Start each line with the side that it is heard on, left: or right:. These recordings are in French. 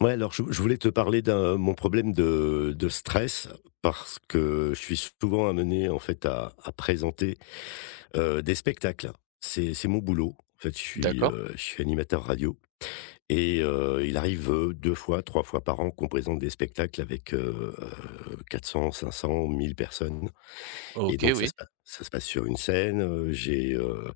left: Ouais, alors je voulais te parler d'un mon problème de stress parce que je suis souvent amené en fait à présenter, des spectacles. C'est mon boulot. En fait, je suis,
right: D'accord.
left: heu, je suis animateur radio et il arrive, 2 fois, 3 fois par an qu'on présente des spectacles avec, quatre cents, cinq cents, mille personnes et
right: OK,
left: donc ça
right: oui.
left: se passe ça se passe sur une scène, j'ai,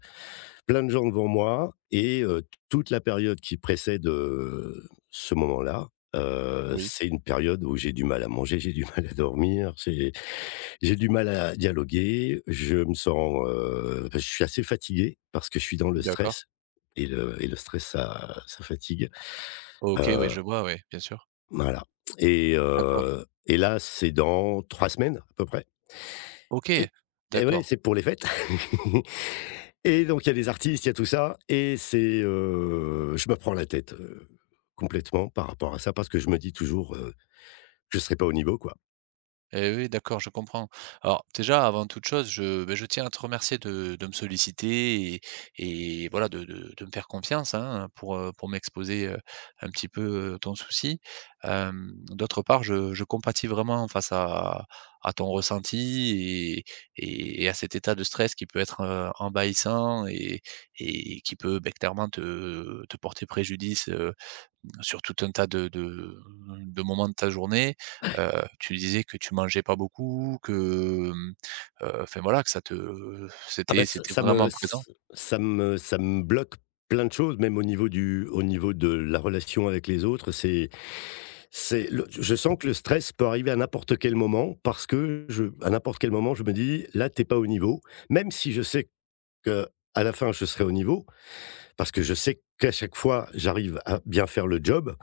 left: plein de gens devant moi et toute la période qui précède, ce moment-là,
right: Oui.
left: c'est une période où j'ai du mal à manger, j'ai du mal à dormir, j'ai du mal à dialoguer, je suis assez fatigué parce que je suis dans le
right: D'accord.
left: stress et le stress ça fatigue,
right: OK, oui,
left: heu,
right: je vois, oui, bien sûr.
left: voilà et
right: D'accord.
left: heu et là, c'est dans 3 semaines à peu près.
right: OK.
left: Et et ouais,
right: D'accord.
left: c'est pour les fêtes et donc il y a des artistes, il y a tout ça et c'est, je me prends la tête, complètement par rapport à ça parce que je me dis toujours, que je ne serai pas au niveau, quoi.
right: Eh oui, d'accord, je comprends. Alors déjà, avant toute chose, je tiens à te remercier de me solliciter et voilà, de me faire confiance hein, pour m'exposer un petit peu ton souci. Euh, D'autre part, je compatis vraiment face à ton ressenti et à cet état de stress qui peut être envahissant et qui peut beh, clairement te porter préjudice sur tout un tas de moments de ta journée. Euh, Tu disais que tu mangeais pas beaucoup, que, hem, enfin voilà, que ça te
left: Ah ben
right: c'était
left: ça
right: c'était
left: ça me
right: vraiment présent.
left: ça me ça me bloque plein de choses, même au niveau de la relation avec les autres, c'est le je sens que le stress peut arriver à n'importe quel moment parce que je à n'importe quel moment, je me dis: «Là, t'es pas au niveau», même si je sais que à la fin, je serai au niveau. Parce que je sais qu'à chaque fois, j'arrive à bien faire le job.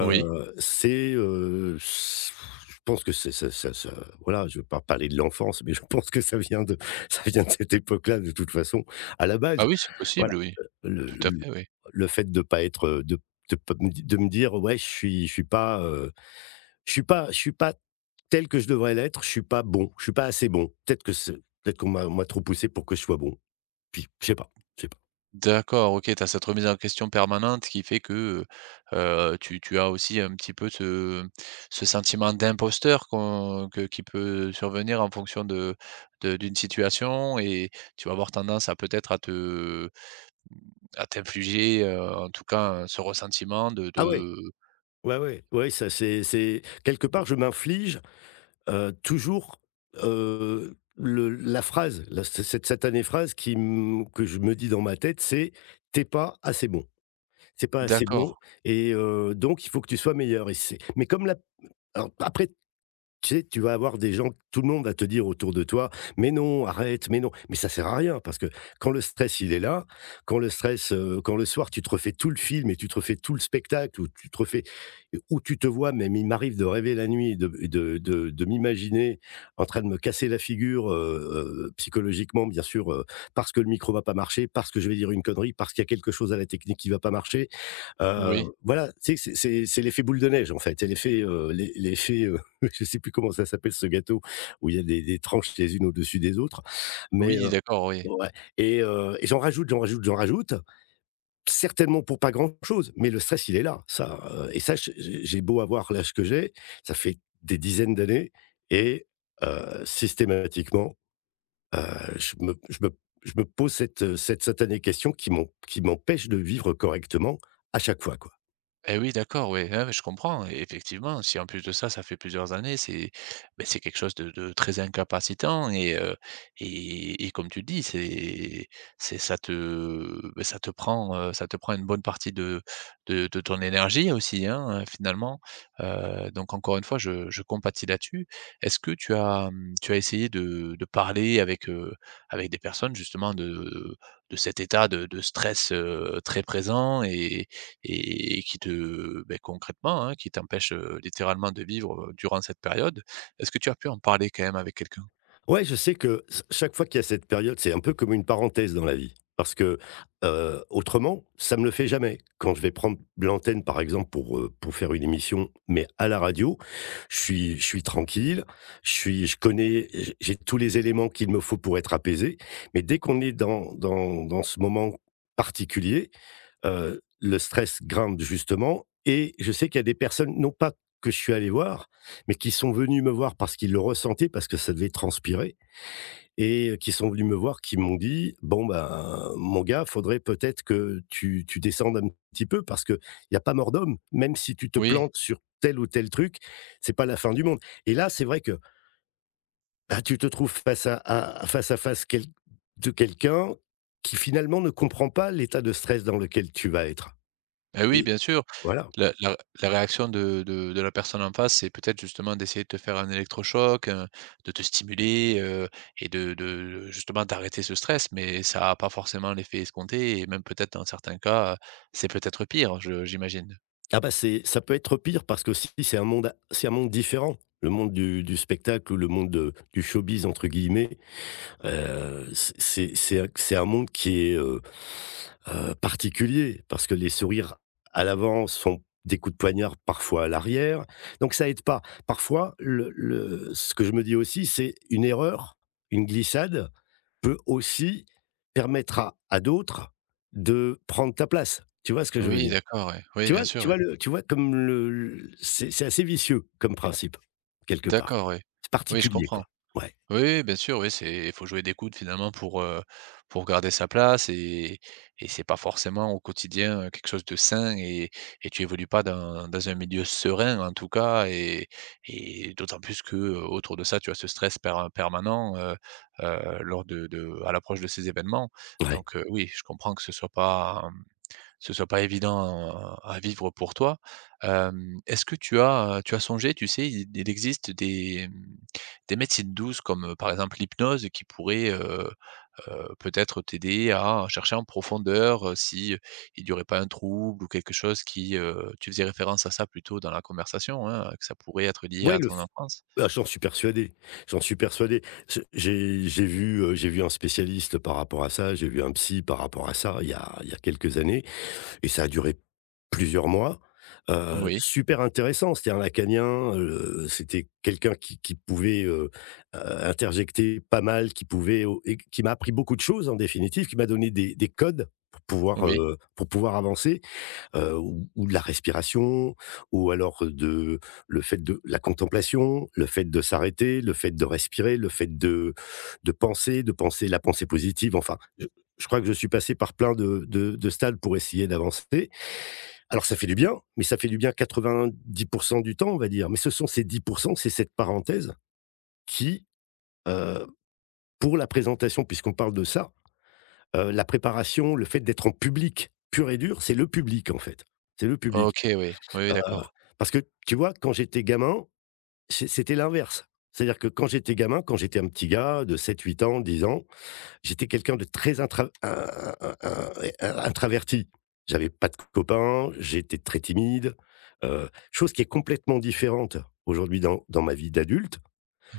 right: Oui.
left: C'est, s Je pense que c'est ça, voilà, je ne veux pas parler de l'enfance, mais je pense que ça vient de ça vient de cette époque-là de toute façon, à la
right: Ah
left: base.
right: oui, c'est
left: Voilà,
right: possible, oui.
left: le
right: Tout à
left: le
right: fait, oui.
left: le fait de pas être, de pas me di de me dire: «Ouais, je suis pas, je suis pas tel que je devrais l'être, je suis pas bon, je suis pas assez bon». Peut-être que c'est peut-être qu'on m'a on m'a trop poussé pour que je sois bon. Puis je sais pas, je sais pas.
right: D'accord, OK, tu as cette remise en question permanente qui fait que, heu tu as aussi un petit peu ce sentiment d'imposteur qu'on que qui peut survenir en fonction de d'une situation et tu vas avoir tendance à peut-être à te à t'infliger, en tout cas, ce ressentiment de
left: Ah ouais!
right: de
left: Ouais, ouais, ouais, ça, c'est quelque part je m'inflige, toujours, le la phrase, la c cette satanée phrase qui m que je me dis dans ma tête, c'est: t'es pas assez bon. C'est pas assez
right: d'accord,
left: bon et donc il faut que tu sois meilleur» et c'est mais comme la alors après tu sais, tu vas avoir des gens tout le monde va te dire autour de toi: «Mais non, arrête, mais non». Mais ça sert à rien parce que quand le stress, il est là, quand le soir, tu te refais tout le film et tu te refais tout le spectacle ou tu te vois, même il m'arrive de rêver la nuit et de m'imaginer en train de me casser la figure, psychologiquement, bien sûr, parce que le micro va pas marcher, parce que je vais dire une connerie, parce qu'il y a quelque chose à la technique qui va pas marcher.
right: oui.
left: Heu, voilà, tu sais, c'est l'effet boule de neige, en fait. C'est l'effet, je sais plus comment ça s'appelle ce gâteau où il y a des tranches les unes au-dessus des autres, mais
right: Oui, d'accord, oui.
left: ouais et j'en rajoute, j'en rajoute, j'en rajoute, certainement pour pas grand-chose, mais le stress, il est là, ça, et ça, je j'ai beau avoir l'âge que j'ai, ça fait des dizaines d'années et systématiquement, heu, je me je me je me pose cette satanée question qui m'empêche de vivre correctement à chaque fois, quoi.
right: Eh oui, d'accord, oui. Ah, mais je comprends, et effectivement, si en plus de ça, ça fait plusieurs années, c'est beh, c'est quelque chose de très incapacitant et comme tu dis, c'est ça te beh, ça te prend une bonne partie de ton énergie aussi, hein, finalement. Donc encore une fois, je compatis là-dessus. Est-ce que tu as, mmh, tu as essayé de parler avec, avec des personnes justement de cet état de stress, très présent et qui te beh, concrètement, hein, qui t'empêche, littéralement de vivre, durant cette période. Est-ce que tu as pu en parler quand même avec quelqu'un?
left: Ouais, je sais que ç chaque fois qu'il y a cette période, c'est un peu comme une parenthèse dans la vie parce que, autrement, ça me le fait jamais. Quand je vais prendre l'antenne, par exemple, pour faire une émission, mais à la radio, je suis tranquille, je suis je connais j'ai tous les éléments qu'il me faut pour être apaisé, mais dès qu'on est dans ce moment particulier, le stress grimpe justement et je sais qu'il y a des personnes, non pas que je suis allé voir, mais qui sont venus me voir parce qu'ils le ressentaient, parce que ça devait transpirer et qui sont venus me voir, qui m'ont dit: «Bon, ben, mon gars, faudrait peut-être que tu descendes un petit peu parce qu'il y a pas mort d'homme. Même si tu te
right: Oui,
left: plantes sur tel ou tel truc, c'est pas la fin du monde» et là, c'est vrai que, bah, tu te trouves face à face quel de quelqu'un qui finalement ne comprend pas l'état de stress dans lequel tu vas être
right: eh oui,
left: et
right: bien sûr.
left: voilà.
right: La la la réaction de la personne en face, c'est peut-être justement d'essayer de te faire un électrochoc, de te stimuler, et de justement d'arrêter ce stress, mais ça a pas forcément l'effet escompté et même peut-être dans certains cas, c'est peut-être pire, je j'imagine?
left: Ah bah, c'est ça peut être pire parce que qu'aussi c'est un monde différent. Le monde du spectacle ou le monde de du «showbiz» entre guillemets, c'est un monde qui est, particulier parce que les sourires à l'avant sont des coups de poignard parfois à l'arrière, donc ça aide pas. Parfois le ce que je me dis aussi, c'est une erreur, une glissade peut aussi permettre à d'autres de prendre ta place. Tu vois ce que je veux
right: Oui,
left: dire?
right: d'accord, ouais. Oui, bien sûr,
left: Tu
right: oui.
left: vois le tu vois comme le c'est assez vicieux comme principe, quelque part.
right: D'accord, oui.
left: C'est
right: Oui, je
left: particulier,
right: comprends.
left: quoi. Ouais,
right: Oui, bien sûr, oui, c'est il faut jouer des coudes finalement pour garder sa place et c'est pas forcément au quotidien, quelque chose de sain et tu évolues pas dans dans un milieu serein en tout cas et d'autant plus que, autour de ça, tu as ce stress permanent, lors de à l'approche de ces événements.
left: ouais.
right: Donc, oui, je comprends que ce soit pas, mmh ce soit pas évident à vivre pour toi. Hem, est-ce que tu as songé, tu sais, il existe des, mmh, des médecines douces comme, par exemple l'hypnose qui pourrait, peut-être t'aider à chercher en profondeur, si, il n'y aurait pas un trouble ou quelque chose qui, tu faisais référence à ça plutôt dans la conversation, hein, que ça pourrait être lié
left: Ouais,
right: à
left: le
right: ton
left: f
right: enfance?
left: ah, j'en suis persuadé, j'en suis persuadé. Je j'ai vu un spécialiste par rapport à ça, j'ai vu un psy par rapport à ça, il y a quelques années et ça a duré plusieurs mois,
right: Oui,
left: super intéressant. C'était un lacanien, c'était quelqu'un qui pouvait, interjecter pas mal, qui pouvait au et qui m'a appris beaucoup de choses en définitive, qui m'a donné des codes pour pouvoir,
right: oui.
left: heu, pour pouvoir avancer, ou de la respiration ou alors de le fait de la contemplation, le fait de s'arrêter, le fait de respirer, le fait de penser la pensée positive. Enfin, je crois que je suis passé par plein de stades pour essayer d'avancer, alors ça fait du bien, mais ça fait du bien 90 du temps, on va dire. Mais ce sont ces 10, c'est cette parenthèse qui, heu, pour la présentation, puisqu'on parle de ça, la préparation, le fait d'être en public pur et dur, c'est le public, en fait. C'est le public.
right: OK, oui. Oui, oui, d'accord.
left: Parce que tu vois, quand j'étais gamin, c'était l'inverse. C'est-à-dire que quand j'étais gamin, quand j'étais un petit gars de sept, huit ans, 10 ans, j'étais quelqu'un de très intraverti. J'avais pas de copains, j'étais très timide, chose qui est complètement différente aujourd'hui dans ma vie d'adulte,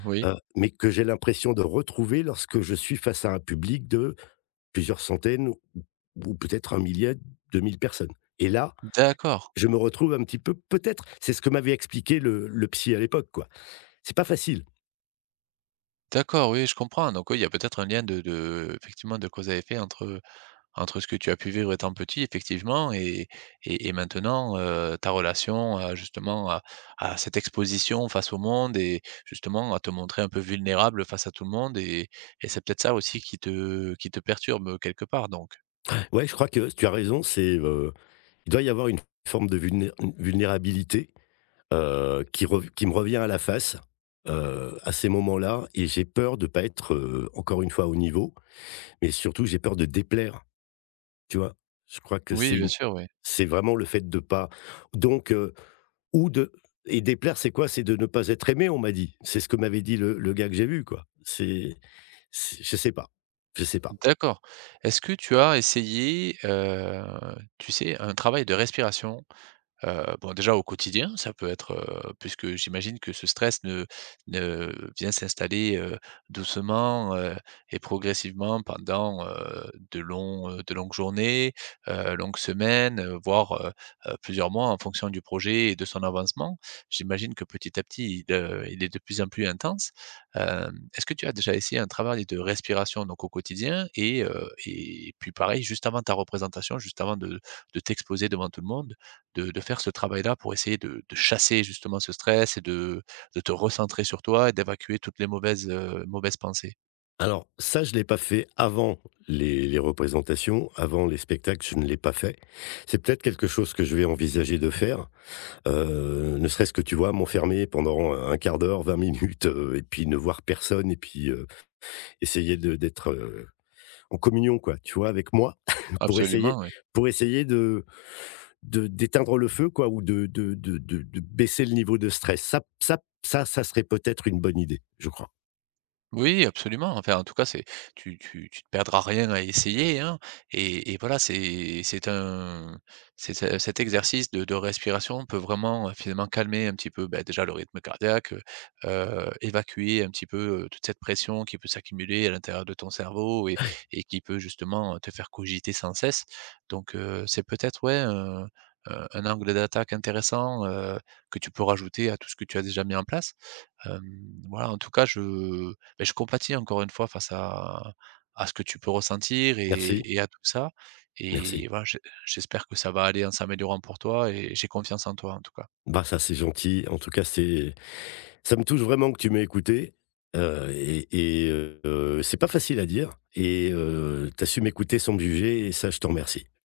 right: Oui.
left: mais que j'ai l'impression de retrouver lorsque je suis face à un public de plusieurs centaines ou peut-être un 000 000 mille personnes et là,
right: D'accord,
left: je me retrouve un petit peu, peut-être c'est ce que m'avait expliqué le psy à l'époque, quoi. C'est pas facile.
right: d'accord, oui, je comprends. Donc oui, il y a peut-être un lien de effectivement de cause à effet entre entre ce que tu as pu vivre étant petit effectivement et maintenant, ta relation à justement à cette exposition face au monde et justement à te montrer un peu vulnérable face à tout le monde et c'est peut-être ça aussi qui te perturbe, quelque part donc?
left: Ouais, je crois que tu as raison, il doit y avoir une forme de vulnérabilité, qui me revient à la face, à ces moments-là, et j'ai peur de pas être, encore une fois, au niveau, mais surtout j'ai peur de déplaire, tu vois? Je crois que
right: Oui, bien sûr, oui.
left: c'est vraiment le fait de pas, donc, Ou de et déplaire, c'est quoi? C'est de ne pas être aimé, on m'a dit. C'est ce que m'avait dit le gars que j'ai vu, quoi. C'est Je sais pas, je sais pas.
right: D'accord. Est-ce que tu as essayé, tu sais, un travail de respiration? Bon déjà au quotidien, ça peut être, puisque j'imagine que ce stress ne vient s'installer, doucement, et progressivement pendant, de longs, de longues journées, longues semaines, voire, plusieurs mois en fonction du projet et de son avancement. J'imagine que petit à petit, il est de plus en plus intense. Hem, est-ce que tu as déjà essayé un travail de respiration donc au quotidien et puis pareil, juste avant ta représentation, juste avant de t'exposer devant tout le monde? De faire ce travail-là pour essayer de chasser justement ce stress et de te recentrer sur toi et d'évacuer toutes les mauvaises, mauvaises pensées.
left: Alors ça, je l'ai pas fait avant les représentations, avant les spectacles, je ne l'ai pas fait. C'est peut-être quelque chose que je vais envisager de faire, ne serait-ce que, tu vois, m'enfermer pendant un quart d'heure, 20 minutes, et puis ne voir personne et puis, essayer de d'être, en communion, quoi, tu vois, avec moi pour essayer
right: Absolument, oui.
left: pour essayer de d'éteindre le feu, quoi, ou de baisser le niveau de stress. Ça serait peut-être une bonne idée, je crois.
right: Oui, absolument. Enfin, en tout cas, c'est tu te perdras rien à essayer, hein et voilà, c'est un c'est ce cet exercice de respiration peut vraiment, finalement calmer un petit peu, bah, déjà le rythme cardiaque, évacuer un petit peu, toute cette pression qui peut s'accumuler à l'intérieur de ton cerveau et qui peut justement te faire cogiter sans cesse. Donc, c'est peut-être, ouais, un un angle d'attaque intéressant, que tu peux rajouter à tout ce que tu as déjà mis en place. Hem, voilà, en tout cas, je beh, je compatis encore une fois face à ce que tu peux ressentir
left: Merci,
right: et à tout ça
left: merci.
right: et voilà, j'espère que ça va aller en s'améliorant pour toi et j'ai confiance en toi, en tout cas.
left: Bah, ça, c'est gentil. En tout cas, c'est ça me touche vraiment que tu m'aies écouté, et et c'est pas facile à dire et tu su m'écouter sans me juger et ça, je t'en remercie.